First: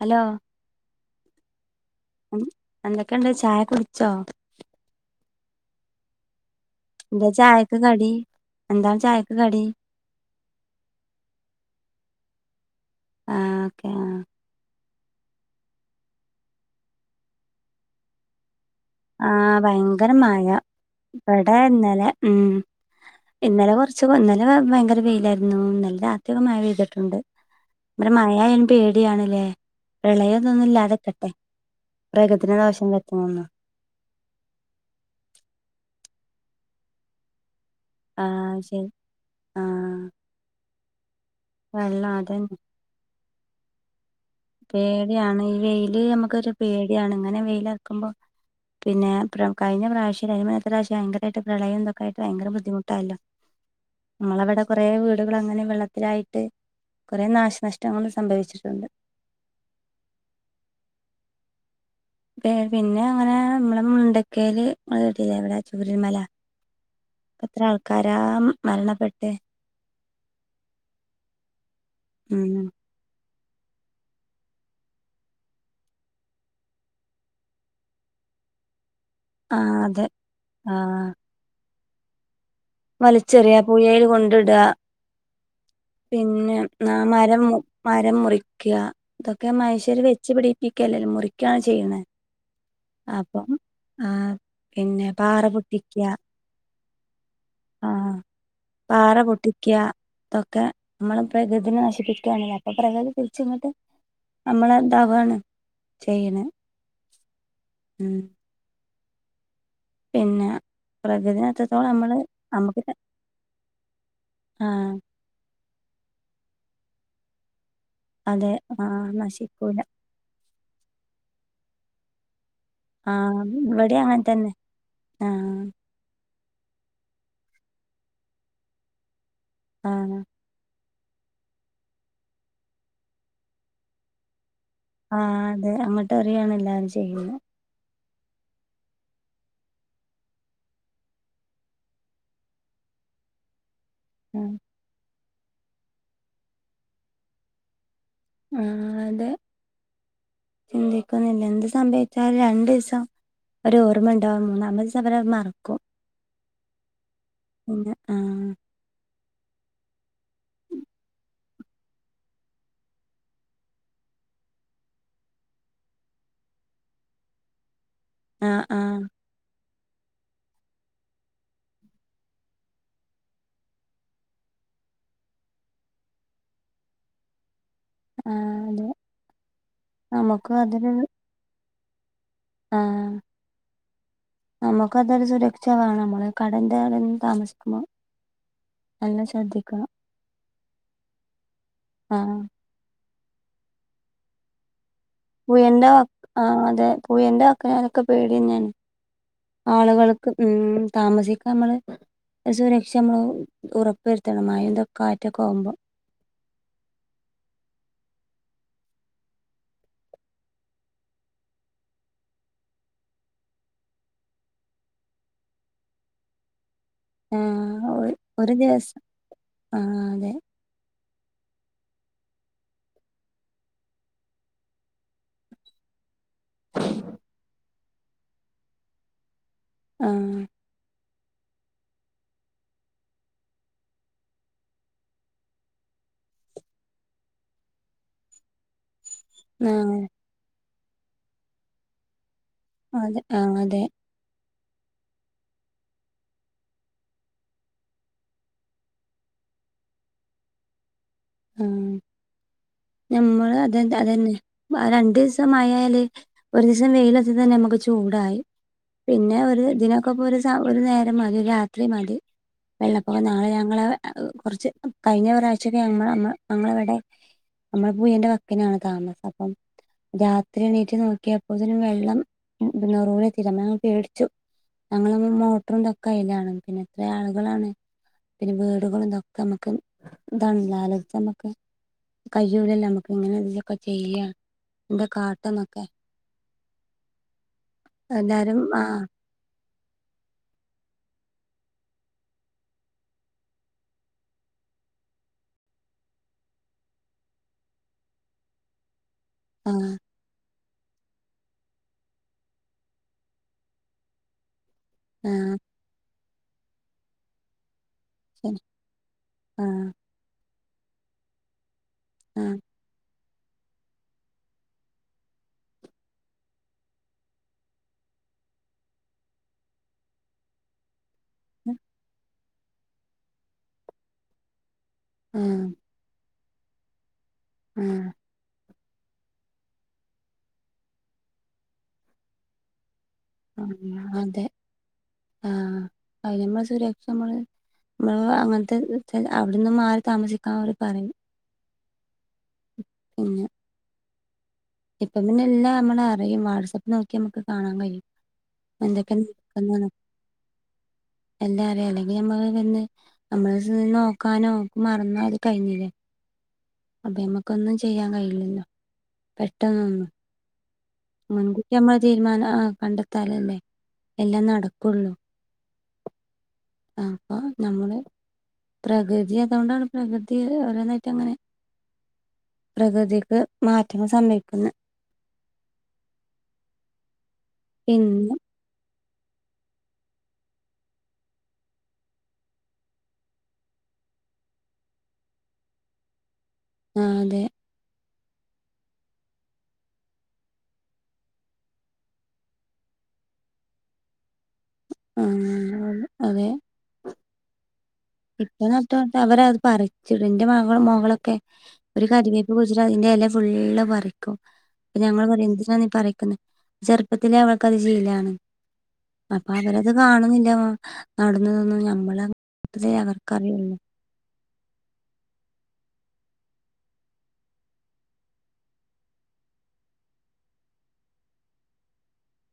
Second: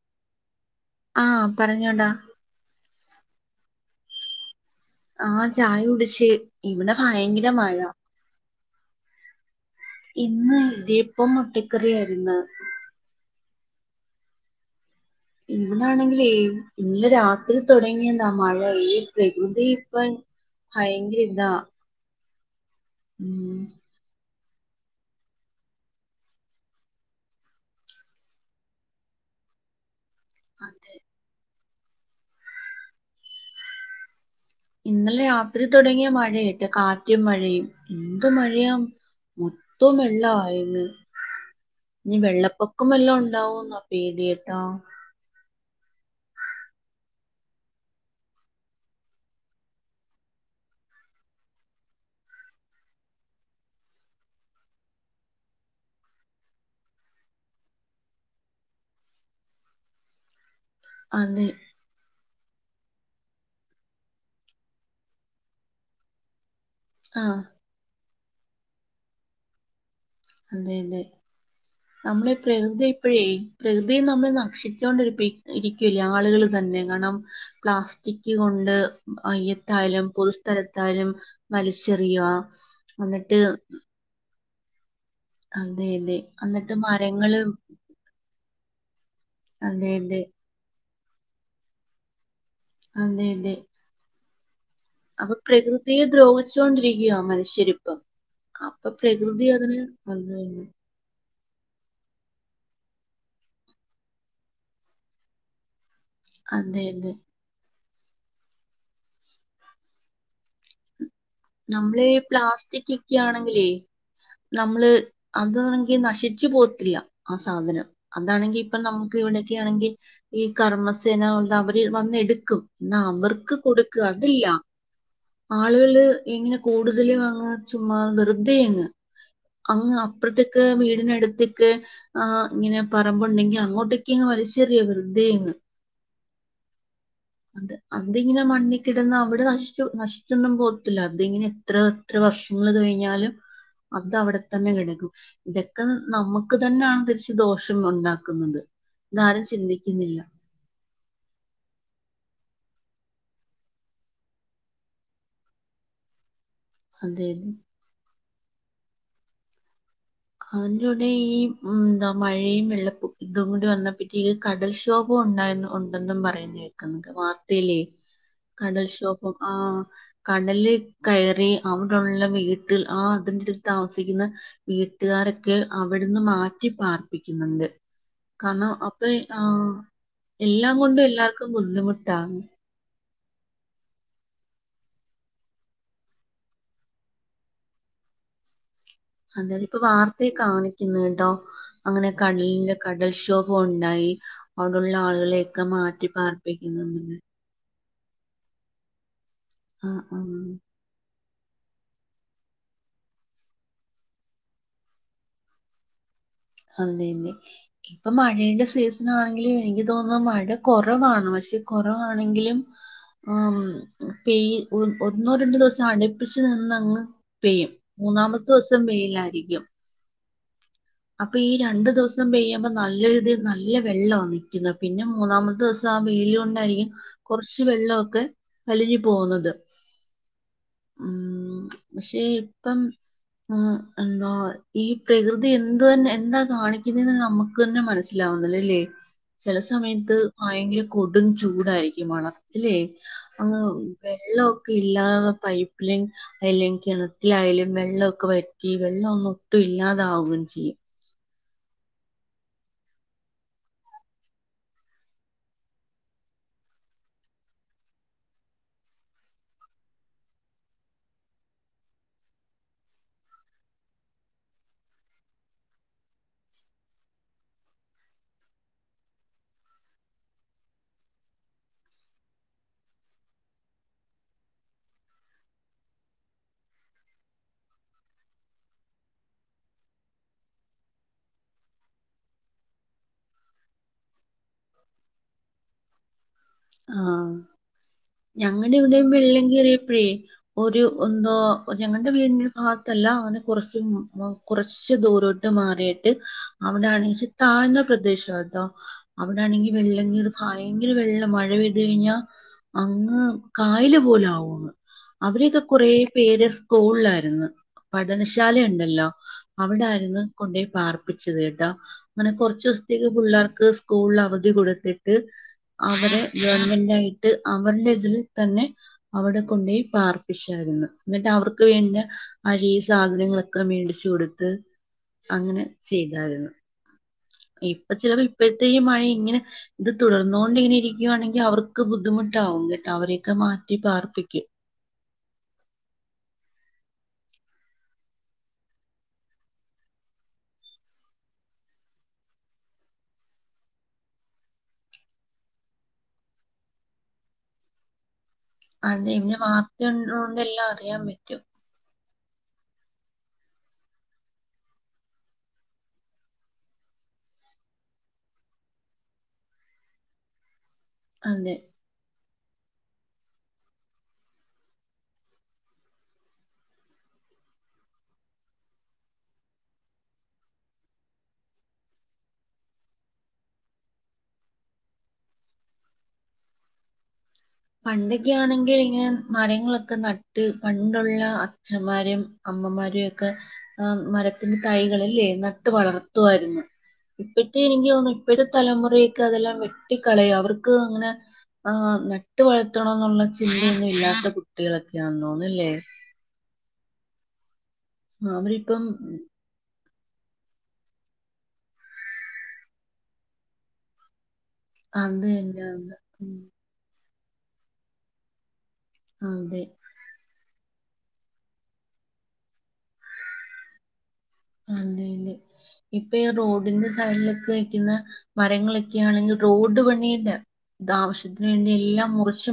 Hello ആ പറഞ്ഞോടാ ച്ചാ ആ ചായ കുടിച്ച് ഇവിടെ എന്താ ഭയങ്കര ചായക്ക് മഴ കടി എന്താണ് ചായക്ക് കടി ഇന്ന് ഇടിയപ്പം മുട്ടക്കറിയായിരുന്ന് ആ ഓക്കെ ആ ഇന്നാണെങ്കില് ഇന്നലെ രാത്രി തുടങ്ങിയതാ മഴ ഈ ആ പ്രകൃതി ഭയങ്കര ഇപ്പം മഴ ഭയങ്കര ഇതാ ഇവടെ ഇന്നലെ ഉം ഉം ഇന്നലെ കൊറച്ച് വന്നല് ഭയങ്കര വെയിലായിരുന്നു ഇന്നലെ രാത്രി ഒകെ മഴ പെയ്തിട്ടുണ്ട് വടെ മഴയായാല് പേടിയാണ്ല്ലേ പ്രളയതൊന്നും അതെ ഇല്ലാതെക്കട്ടെ പ്പക്യതിനെ ദോശം വരുത്തുന്ന ഒന്നും ഇന്നലെ രാത്രി തുടങ്ങിയ മഴയാട്ട് കാറ്റും മഴയും ആ എന്ത് മഴയാ ശരി ആ മൊത്തവും വെള്ളാ ഇന്ന് വെള്ളം ഇനി അതന്നെ വെള്ളപ്പൊക്കം വല്യോം ഉ ണ്ടാവോന്ന പേടി കേട്ടോ പേടിയാണ് വെയില് നമുക്കൊരു പേടിയാണ് ഇങ്ങനെ വെയില് അറക്കുമ്പോൾ പിന്നെ കഴിഞ്ഞ പ്രാവശ്യം അതിൻ്റേ മുന്നത്തേ പ്രാവശ്യം ഭയങ്കരായിട്ട് പ്രളയം തക്കായിട്ട് ഭയങ്കര ബുദ്ധിമുട്ടായല്ലോ ഞങ്ങളെ ഇവിടെ കുറേ വീടുകൾ അങ്ങനെ വെള്ളത്തിലായിട്ട് കുറേ നാശനഷ്ടങ്ങൾ സംഭവിച്ചിട്ടുണ്ട് അന്ന് പിന്നെ അങ്ങനെ നമ്മളെ മുണ്ടക്കേല് ഇങ്ങള് കേട്ടിലെ ചുരൽമല. ആഹ് ഇപ്പത്ര ആൾക്കാർ രാം മരണപ്പെട്ട് അതെ അതെ നമ്മളെ ഉം പ്രകൃതി ഇപ്പഴേ പ്രകൃതി നമ്മൾ നക്ഷിച്ചുകൊണ്ടി ഇരിക്കില്ല ആളുകൾ തന്നെ കാരണം പ്ലാസ്റ്റിക്ക് കൊണ്ട് ആ അതെ അയ്യത്തായാലും ആ പൊതുസ്ഥലത്തായാലും മലി ഷെറിയോ വലിച്ചെറിയ പുഴയിൽ കൊണ് എടാ അതെ അതെ പിന്നെ എന്നിട്ട് ന മരങ്ങള് മരം മരം മുറി ക്യാ ഇതൊക്കെ അതെ മനുഷ്യര് അതെ വെച്ച് പിടിപ്പി ക്കല്ല മുറിക്കാണ് ചെയ്യണെ. അതെ അപ്പം അതെ ആ പിന്നെ അപ്പൊ പാറ പൊട്ടിക്കുക പ്രകൃതിയെ ദ്രോഹിച്ചൊണ്ടിരിക്കയാ നമ്മള് ശരിപ്പം ആ അപ്പൊ പാറ പ്രകൃതി പൊട്ടിക്ക അതിന് ഇതൊക്കെ വന്നതെന്നെ നമ്മളെ പ്രകൃതിനെ നശിപ്പിക്കാണ് അപ്പൊ പ്രകൃതി തിരിച്ച് ഇങ്ങോട്ടും നമ്മളെ താവാണ് അതെ യതെ ഹും പിന്നെ പ്രകൃതിനെ എത്രത്തോളം നമ്മള് നമുക്ക് പ്ലാസ്റ്റിക്ക്‌ക്കാണെങ്കിലേ നമ്മള് ആഹ് അത് ക്ക്‌ നശിച്ചു പോവത്തില്ല ആ സാധനം അതെ അതാണെങ്കി ഇപ്പം ആഹ് നമുക്ക് ഇവിടെയൊക്കെ നശിക്കൂല ആണെങ്കിൽ ഈ കർമ്മസേന ഉണ്ട് അവര് വന്നെടുക്കും എന്നാ ആഹ് അവർക്ക് ഇവിടെ കൊടുക്കാ അങ്ങനെ അതില്ല തന്നെ ആഹ് ആളുകള് തിന് കൂടുതല് അങ്ങ് ചുമ്മാ വെറുതെ അങ്ങ് അങ്ങ് ആഹ് അപ്പുറത്ക്ക് വീട്ട് ഇതിനട്ത്ത്ക്ക് ആഹ് ഇങ്ങനെ പറമ്പുണ്ടെങ്കി അങ്ങോട്ടെക്ക്ങ്ങ് വലിച് ച്ചെറിയ വെറുതെയങ്ങ് ട്ടെറിയാണല്ലാ [unintelligible] ചെയ്യുന്ന അതിങ്ങനെ മണ്ണിക്കിടന്ന് അവിടെ നശിച്ചു നശിച്ചൊന്നും പോവത്തില്ല അതിങ്ങനെ എത്ര എത്ര വർഷങ്ങൾ കഴിഞ്ഞാലും അത് അവടെ ആഹ് തന്നെ കെടക്കും. ഇതക്കെ നമുക്ക് തന്നാണ് തിരിച്ച് ദോഷം ഉണ്ടാ ആഹ് അതേ ചിന്തിക്കുന്നില്ല എന്ത് സംഭവിച്ച ലും രണ്ടീസം ഒരു ഓർമ്മ ഇണ്ടാവും മൂന്നാമതീസം ഇവരത് മറക്കും. അതെ പിന്നെ ആഹ് അതിന്റെൂടെ ഈ ഉം ന്താ മഴയും വെള്ളപ്പും ഇതും കൂടി വന്നപ്പക്ക് ഈ കടൽക്ഷോഭം ഉണ്ടായന്ന് ഉണ്ടെന്നും പറയുന്നേക്കിണ്ട് വാർത്തയിലേ ആഹ് ആഹ് കടൽക്ഷോഭം ആഹ് കടലിൽ കയറി അവിടെള്ള വീട്ടിൽ ആ അതിന്റെടുത്ത് താമസിക്കുന്ന വീ വീട്ടുകാരൊക്കെ അവിടുന്ന് മാറ്റി പാർപ്പിക്കുന്നുണ്ട് ആഹ് കാരണം അതെ അപ്പൊ ആഹ് നമുക്കും എല്ലാം കൊണ്ടും അതിനൊരു എല്ലാർക്കും ബുദ്ധിമു ആഹ് നമുക്കതൊരു സുരക്ഷ വേണം നമ്മള് കടല്ന്റെടെ ന്ന് താമസിക്കുമ്പോ നല്ല അതെലി പ്പൊ ശ്രദ്ധിക്കണം വാർത്തെ കാണിക്കുന്ന്ട്ടൊ അങ്ങനെ ആഹ് കട്ലി [inaudible] ൽക്ഷോഭം ഉണ്ടായി ള്ള ആളുകളെയൊക്കെ പുയന്റെ മാറ്റി പാർപ്പിക്കുന്നു ഒക്കെ പേടി തന്നേന് ആ ആളുകൾക്ക് ഉം താമസി നമ്മള് സുരക്ഷ മ്മള് ഉറ ഉറപ്പ് വരുത്തണം മയന്തൊെ കാറ്റൊക്കെ ആകുമ്പോ അതെന്നെ ഇപ്പൊ മഴെന്റെ സീസണാണെങ്കിലും എനിക്ക് തോന്നുന്നു മഴ കൊറവാണ് പക്ഷെ കൊറവാണെങ്കിലും അം പെയ് ഒന്നോ രണ്ടോ ദിവസം അടുപ്പിച്ച് നിന്നങ് പെ പെയും ആഹ് ഒ മൂന്നാമത്തെ ഒരു ദിവസം വെയിലായിരിക്കും ആഹ് അതെ അപ്പൊ ഈ രണ്ടു ദിവസം പെയ്യുമ്പോ നല്ല രീതിയിൽ നല്ല വെള്ളവാ നിക്കുന്നത് പിന്നെ മൂന്നാമത്തെ ദിവസം ആ വെയില് കൊണ്ടായിരിക്കും കുറച്ച് വെള്ളൊക്കെ വലിഞ്ഞു പോകുന്നത് ആ ഉ പക്ഷെ ഇപ്പം ഈ പ്രകൃതി എന്ത എന്ത് തന്നെ എന്താ കാണിക്കുന്നെന്ന് നമുക്ക് തന്നെ മനസ്സിലാവുന്നില്ലല്ലേ ചെല ആഹ് സമയത്ത് ഭയങ്കര കൊടും ചൂടായിരിക്കും വള അല്ലേ അതെ ആ ആഹ് അതെ വെള്ളോ പില്ലാ പൈപ്പ്‌ലൈൻ അല്ലെങ്കിണറ്റിലായാലും വെള്ളോക്കെ വറ്റി വെള്ളൊന്നും ഒട്ടും ഇല്ലാതാവും മനസ് [inaudible] ആഹ നമ്മള് അത് അത് അതന്നെ രണ്ടീസം മയ ആയാൽ ഒരു ദിവസം വെയിലത്തിതന്നെ നമ്മുക്ക് ചൂടായി പിന്നെ ഒരു ദിനക്കൊപ്പോ ഒരു സ ഒരു നേരം മതി രാത്രി മതി വെള്ളപ്പൊക്കം നാളെ ഞങ്ങള് കുറച്ച് കഴിഞ്ഞ പ്രാവശ്യൊക്കെ ഞങ്ങൾ ഞങ്ങള ഇവിടെ നമ്മൾ പുയന്റെ വക്കിനാണ് താമസം അപ്പം രാത്രി എണീറ്റ് നോക്കിയപ്പോത്തിന് വെള്ളം പിന്നെ നെറൂലെത്തി ഞങ്ങൾ പേടിച്ചു ഞങ്ങൾമ്മ മോട്ടറും തൊക്കെ അയിൽ ആണ് പിന്നെ എത്ര ആളുകളാണ് പിന്നെ വീടുകളുംന്തൊക്കെ നമ്മുക്ക് ഇതാണല്ല ആലോചിച്ച നമ്മുക്ക് കയൂലല്ലേ നമുക്ക് ഇങ്ങനെ ഇതിനൊക്കെ ചെയ്യ എന്താ കാട്ടന്നൊക്കെ ആഹ എല്ലാരും ഞങ്ങളുടെ ആ ഇവിടെ വെള്ളം കറിയപ്പഴേ ഒരു ഒ എന്തോ ഞങ്ങളുടെ വീടിന്റെ ഭാഗത്തല്ല അങ്ങനെ കുറച്ച് കുറച്ച് ദൂരോട്ട് മാറിട്ട് അവിടെണച്ചി താഴ്ന്ന പ്രദേശാ കേട്ടോ ആ അവിടൊണെങ്കിൽ വെള്ളകേറി പ ഭയങ്കര വെള്ളമാ മഴ പെയ്ത് കഴിഞ്ഞാ അങ്ങ് കായല് പോലാവുമങ്ങ് ആ അവരൊക്കെ കുറെ പേര് സ്കൂളിലാരുന്ന് പഠനശാല ശരി ഇണ്ടല്ലോ ആ അവിടായിരുന്ന് കൊണ്ടോയി പാർപ്പിച്ചത് കേട്ടോ അങ്ങനെ ആ കുറച്ചുദിവസത്തേക്ക് പിള്ളേർ ക്ക് സ്കൂളിൽ അവധി കൊടുത്തിട്ട് അവരെ ഗവൺമെന്റ് ആയിട്ട് അവരുടെ ഇതില് തന്നെ അവിടെ കൊണ്ടോയി പാർപ്പിച്ചായിരുന്ന് എന്നിട്ട് അവർക്ക് പിന്നെ അരി സാധനങ്ങളൊക്കെ മേടിച്ച് കൊടുത്ത് ആ അങ്ങനെ ചെയ്താരുന്ന് ഇപ്പൊ ആ ചിലപ്പോ ഇപ്പ ത്തേ മഴ ഇങ്ങനെ ഇത് തുടർന്നോണ്ടിങ്ങനെ ഇരിക്കുവാണെങ്കിൽ അവർക്ക് ബുദ്ധിമുട്ടാവും കേട്ടോ അവര് [unintelligible] മാറ്റി ആഹ് അതെ പാർപ്പിക്കും ആഹ് അതിനമ്മള സുരക്ഷ നമ്മള് നമ്മ അങ്ങനത്തെ അവിടെന്നും മാറി താമസിക്കാ അവര് പറയും പിന്നെ ഇപ്പം പിന്നെ എല്ലാം നമ്മള് അറിയും വാട്സ്ആപ്പ് നോക്കിയ നമുക്ക് കാണാൻ കഴിയും അതെ എന്തൊക്കെ [unintelligible] വാർത്ത നടക്കുന്നുന്ന് [unintelligible] എല്ലാ അറിയാൻ പറ്റും. [unintelligible] തന്നെ നമ്മള് ചെന്ന് നോക്കാനോ മറന്ന അത് കഴിഞ്ഞില്ലേ. അപ്പൊ ഞമ്മക്കൊന്നും ചെയ്യാൻ കഴിയൂല്ലല്ലോ പെട്ടന്നൊന്നും അതെ മുൻകുട്ടിമ്മള തീരുമാന ആഹ് കണ്ടെത്താലല്ലേ എല്ലാം നടക്കുള്ളൂ അപ്പ നമ്മള് പ്രകൃതി അതുകൊണ്ടാണ് പ്രകൃതി ഓരോന്നായിട്ട അങ്ങനെ പ്രകൃതിക്ക് മാറ്റങ്ങൾ സംഭവിക്കുന്നേ പണ്ടൊക്കെ ഇന്ന് ആണെങ്കിൽ ഇങ്ങനെ മരങ്ങളൊക്കെ നട്ട് പണ്ടുള്ള അച്ഛന്മാരെയും അമ്മമാരെയും ഒക്കെ മരത്തിന്റെ തൈകളല്ലേ നട്ട് വളർത്തുവാരുന്ന് ആഹ് അതെ ഇപ്പഴ്ത്തെ എനിക്ക് തോന്ന് ഇപ്പഴ്ത്തെ തലമുറേക്ക് അതെല്ലാം വെട്ടിക്കളയുവാ അവർക്ക് അങ്ങനെ ആ നട്ട് വളർത്തനോന്നുള്ള ചിന്തയൊന്നും ഇല്ലാത്ത കു [unintelligible] അതെ ഇപ്പ അവരിപ്പം നട്ട് വളത്തിയ അവര് അത് പറയ് ചെടിന്റെ മകളും മകളൊക്കെ ഒരു കറിവയ്പ് കൊഴിച്ചിട്ട് അതിന്റെ ഇല ഫുള്ള് പറി പോ അത് ഞങ്ങള് പറയും തന്നെ എന്തിനാ നീ ഉം, പറിക്കുന്നേ ചെറ് ഇപ്പത്തിലേ അവൾക്കത് ശീലാണ്. അപ്പൊ അതെ അവരത് കാണുന്നില്ല മ ഇതേ അവർക്ക്‌ അറിയൊള്ളു അതെ ലെ ഇപ്പയാ റോഡിന്റെ സൈഡിലൊക്കെ മുറിച്ച്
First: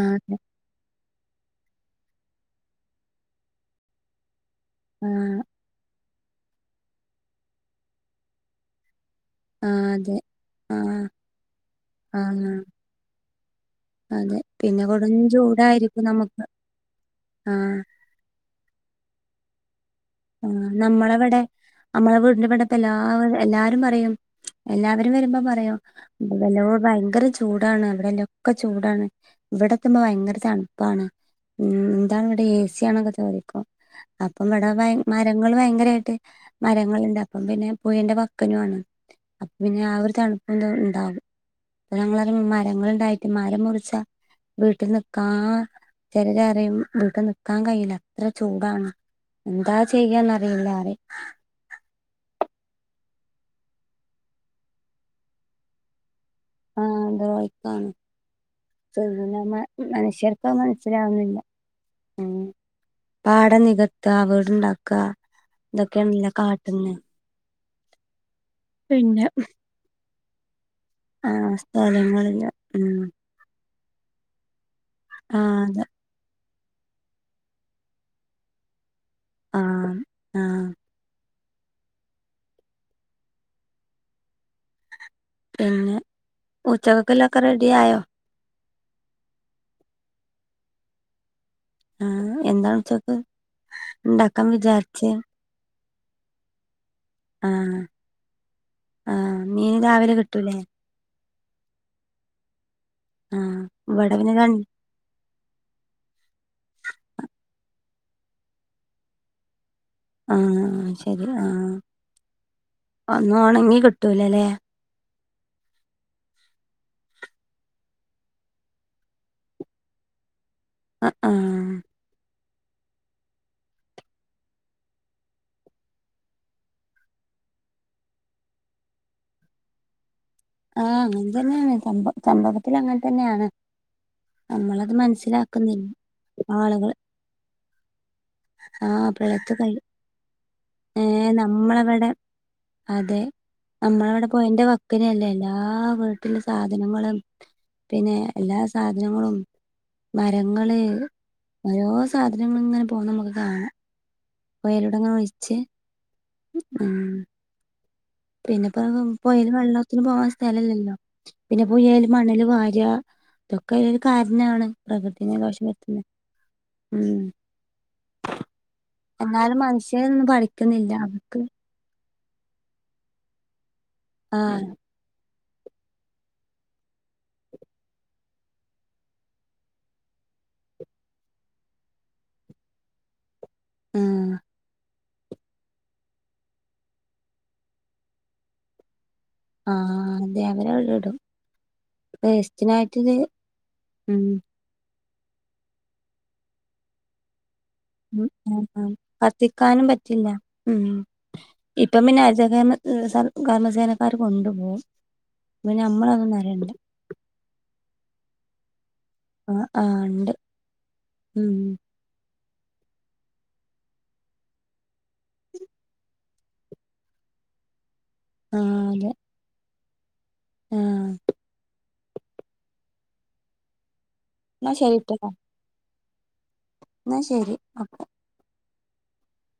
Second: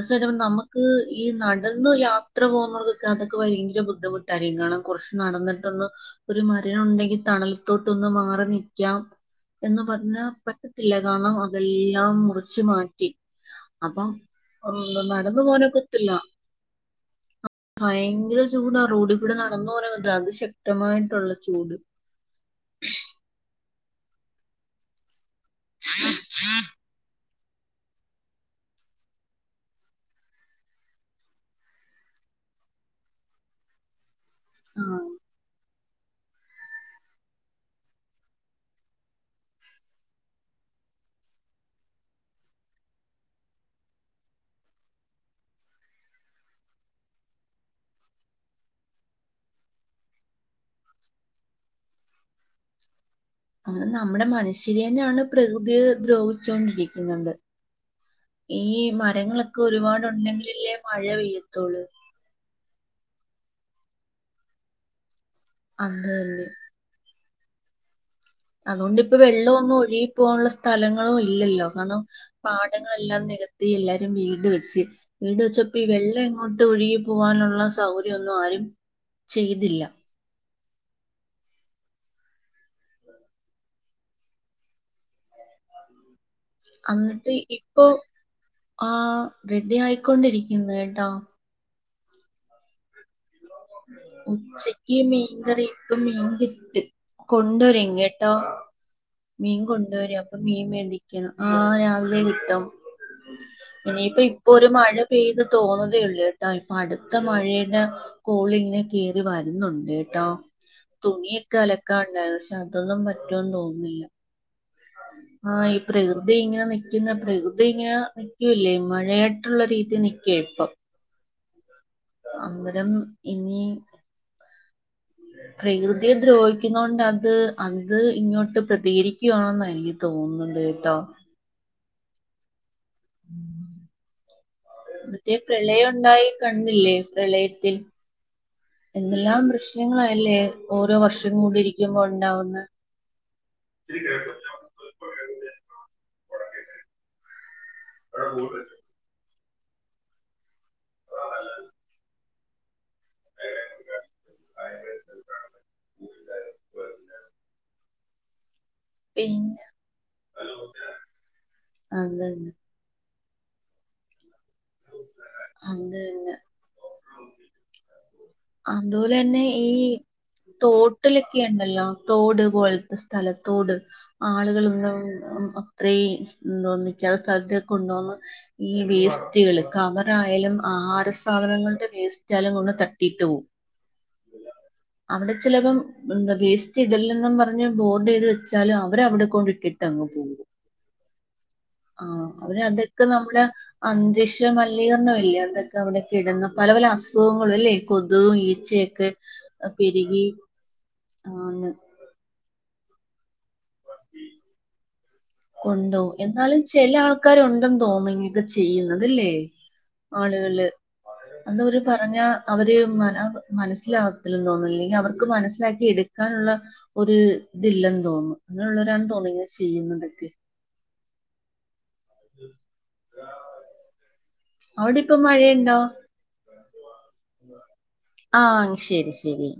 ആഹ് അതെ നമ്മക്ക് ഈ നട് എന്നും യാത്ര പോവ്ന്നത് ഞങ്ങക്ക് ഭയങ്കര ബുദ്ധിമു കാര്യങ്ങളും കൊർച്ച് ആഹ് നടന്ന് ഒരു മരം ഉണ്ടെങ്കി തണൽത്തോട്ട് ഒന്ന് മാറി നിക്കാം എന്ന് ആഹ് അതെ പർഞ്ഞാ പറ്റത്തില്ല ആഹ് കാരണം അതെല്ലാം ആഹ് മുറിച്ച് മാറ്റി അപ്പം അതെ പിന്നെ കൊടും നടന്ന് ചൂടായിരിക്കും പോവാനൊക്കത്തില്ല നമുക്ക് ആഹ് ഭയങ്കര ചൂടാ റോഡി ഇവ്ടെ നടന്ന് പോരാൻ പറ്റ്ലാ അത് ശീ ആ നമ്മളെ ഇവടെ നമ്മളെ വീടിന്റെ ഇവടത്തെ എല്ലാവ എല്ലാ രും പറയും എല്ലാവരും വെരുമ്പം പറയോ അപ്പ പിന്നെ ഇപ്പ ഭയങ്കര ചൂ ചൂടാണ് ഇവടെ ഇല്ലെ ഒക്കെ ചൂടാണ് ഇവടെ എത്തുമ്പോ ഭയങ്കര തണ്പ്പാണ് ഉം എന്താണ് ഇവടെ എ സി ആണൊക്കെ ചോദിക്കും അപ്പം ഇബടെ ആ, ഭയ ഇങ്ങൾ ഭയങ്കരായിട്ട് മരങ്ങൾ ഇണ്ടാക്കും പിന്നെ പുഴന്റെ വക്കിനും ആണ് അപ്പ പിന്നെ ആ ഒരു തണ്പ്പും ഇതും ഇണ്ടാകും അപ്പ ഞങ്ങൾ പറിം മരങ്ങൾ ഇണ്ടായിറ്റ് മരം മുറിച്ചാ വീട്ട് നിക്കാ ചെൽര് പറിം വീട്ട് നിക്കാ കയ്യ് ഇല്ല അത്ര ചൂടാണ് എന്താ ചെയ്യാന്ന് അറിയില്ല അറിം അയ് നമ്മ്ടെ മൻ ച്ചൊണ്ട് ആഹ് ഇരിക്കിന്നത് ദ്രോഹിക്കാണ് ഈ ചെയ്യുന്ന മരങ്ങളൊക്കെ മ- ഒരുപാട് മനുഷ്യർക്ക് ഉണ്ടങ്കിൽ അത് അല്ലെ മഴ പെയ്യത്തൊള്ള് പാട നികത്ത വിടുണ്ടാക്ക അത് ഇതൊക്കെയണല്ലേ കാട്ടന്ന് അതുകൊണ്ടിപ്പ വെള്ളം ഒന്നും ഒഴി പോവാനുളള സ്ഥലങ്ങളോ ആഹ് ഇല്ലല്ലോ കാരണം സ്ഥലങ്ങളില് ഉം പാടങ്ങളെല്ലാം നിക എല്ലാരും വീട് വെച്ച് വീട് ആഹ് വെച്ചപ്പോ അതെ വെള്ളങ്ങോട്ട് ഒഴുകി പോകാനുള്ള സൗകര്യം ഒന്നും ആരും ങാ ചെയ്തില്ല. ങാ പിന്നെ ഉച്ചക്ക്ള്ളത് അന്നിട്ട് ഒക്കെ റഡി ഇപ്പൊ ആയോ ആ റെഡി ആയിക്കൊണ്ടിരിക്കുന്നു കേട്ടോ ആ എന്താണ് ഉച്ചക്ക് ഇണ്ടാക്കാൻ ഉച്ചക്ക് വിചാരിച്ചേ മീൻ കറി ക്ക മീൻ കിട്ടി ആഹ് കൊണ്ടുവരുംങ്ങ് കേട്ടോ ആഹ് മീൻ കൊണ്ട് രാവിലെ വരും അപ്പൊ കിട്ടൂലേ മീൻ വേടിക്കും ആ രാവിലെ കിട്ടും ആഹ് ഇവിടെ ഇനിയിപ്പ പിന്നെ ഇപ്പൊ രണ്ട് ഒരു മഴ പെയ്ത് തോന്നതേള്ളൂ ട്ടാ ഇപ്പൊ അടുത്ത മഴേട കോളിങ്ങിനെ കയറി വരുന്നുണ്ട് ട്ടാ ആഹ് ശരി തുണിയൊക്കെ ആഹ് അലക്കാ ഉണ്ടായിരുന്നു പക്ഷെ അതൊന്നും ഒന്നും പറ്റ്വോന്ന് ഒണങ്ങി തോന്നുന്നില്ല കിട്ടൂലല്ലേ ങാ ഈ പ്രകൃതി ഇങ്ങനെ നിക്കുന്ന പ്രകൃതി ഇങ്ങനെ നിക്കൂല്ലേ മഴയായിട്ടുള്ള രീതി നിക്കാ ഇപ്പൊ ആ അമ്പരം ഇനി പ്രകൃതിയെ ദ്രോഹിക്കുന്ന കൊണ്ട് അത് അത് ഇങ്ങോട്ട് പ്രതികരിക്കുയാണന്നാ എനിക്ക് തോന്നുന്നത് ങാ കേട്ടോ അങ്ങനെത്തന്നെ ആണ് ചമ്പ ചമ്പക നമ്മളത് മറ്റേ പ്രളയം മനസ്സിലാക്കുന്നില്ല ഒണ്ടായി ആളുകൾ കണ്ടില്ലേ പ്രളയത്തിൽ ആഹ് എന്തെല്ലാം പ്രളയത്ത് കഴി പ്രശ്നങ്ങളല്ലേ ഓരോ ഏഹ് വർഷം കൂടി ഇരിക്കുമ്പോ ഉണ്ടാവുന്ന നമ്മള അവിടെ പോയേന്റെ വക്കിന അല്ലേ ആ പിന്നെ എല്ലാ സാധനങ്ങളും മരങ്ങള് ഓരോ സാധനങ്ങളിങ്ങനെ പോകുന്ന നമുക്ക് കാണാം വേരിടങ്ങ ഒഴിച്ച് ഉം പിന്നെ പുയല് പിന്നെ വെള്ളത്തിന് പോകാൻ സ്ഥലല്ലല്ലോ പിന്നെ പുയല് അത് മണല് തന്നെ വാര്ക അതൊക്കെ ഒരു കാരണാണ് പ്രകൃതിയെ അത് ദോഷംവരുത്തുന്ന തന്നെ ഉം അതുപോലെ തന്നെ എന്നാലും ഈ മനുഷ്യനൊന്നും പഠിക്കുന്നില്ല തോട്ടിലൊക്കെ അവർക്ക് ഉണ്ടല്ലോ തോട് പോലത്തെ സ്ഥലത്തോട് ആളുകൾ ആഹ് [unintelligible] അത്രേ [unintelligible] കൊണ്ടോന്ന് ഈ വേസ് റ്റുകൾ. കവർ ആയാലും ആഹാര സാധനങ്ങളുടെ വേസ്റ്റ് ആയാലും കൊണ്ട് തട്ടീട്ട് പോവും. ആഹ് അവിടെ ചിലപ്പം വേസ്റ്റ് ഇടല്ലെന്നും പറഞ്ഞ് ബോർഡ് എഴ്തി വെച്ചാലും അവരവിടെ ആഹ് കൊണ്ടിട്ടിട്ടങ്ങ് പോവും അതെ അവരവിടെ ഇടും ആഹ് അവരതൊക്കെ വേസ്റ്റിനായിട്ടിത് നമ്മള് അ [unintelligible] [unintelligible] ഉം ക്കെ അവിടൊക്കെ ഇടുന്ന പല പല അസുഖങ്ങളും അല്ലേ ഉം കൊതും ഉം ഉം ഈച്ചയൊക്കെ കത്തിക്കാനും പെരുകി പറ്റില്ല ഉം ആന്ന് [unintelligible] കൊണ്ടുപോകും പിന്നെ കൊണ്ടോവും നമ്മളതൊന്നും എന്നാലും അറിയണ്ട ചെല ആൾക്കാരുണ്ടെന്ന് തോന്നന്ന് ഇങ് ക്ക ചെയ്യുന്നത് തല്ലേ ആ ആ ഉണ്ട് ആളുകള് ഉം അന്ന് അവര് പറഞ്ഞ അവര് മന മനസ്സിലാകത്തില്ലെന്ന് തോന്നുന്ന് ഇല്ലെങ്കിൽ അവർ ക്ക്‌ മനസിലാക്കി എടു കാനുള്ള ഒരു ഇതില്ലെന്ന് തോന്നും ആ അങ്ങനെയുള്ളവരാണ് തോന്ന്ണ് ഇങ്ങന ചെയ്യുന്നത്. [unintelligible] ആഹ്. [inaudible] അവിടെ ഇപ്പ മഴയുണ്ടോ? ന്നാ ശരി അപ്പോ. ആഹ് ശരി ശരി.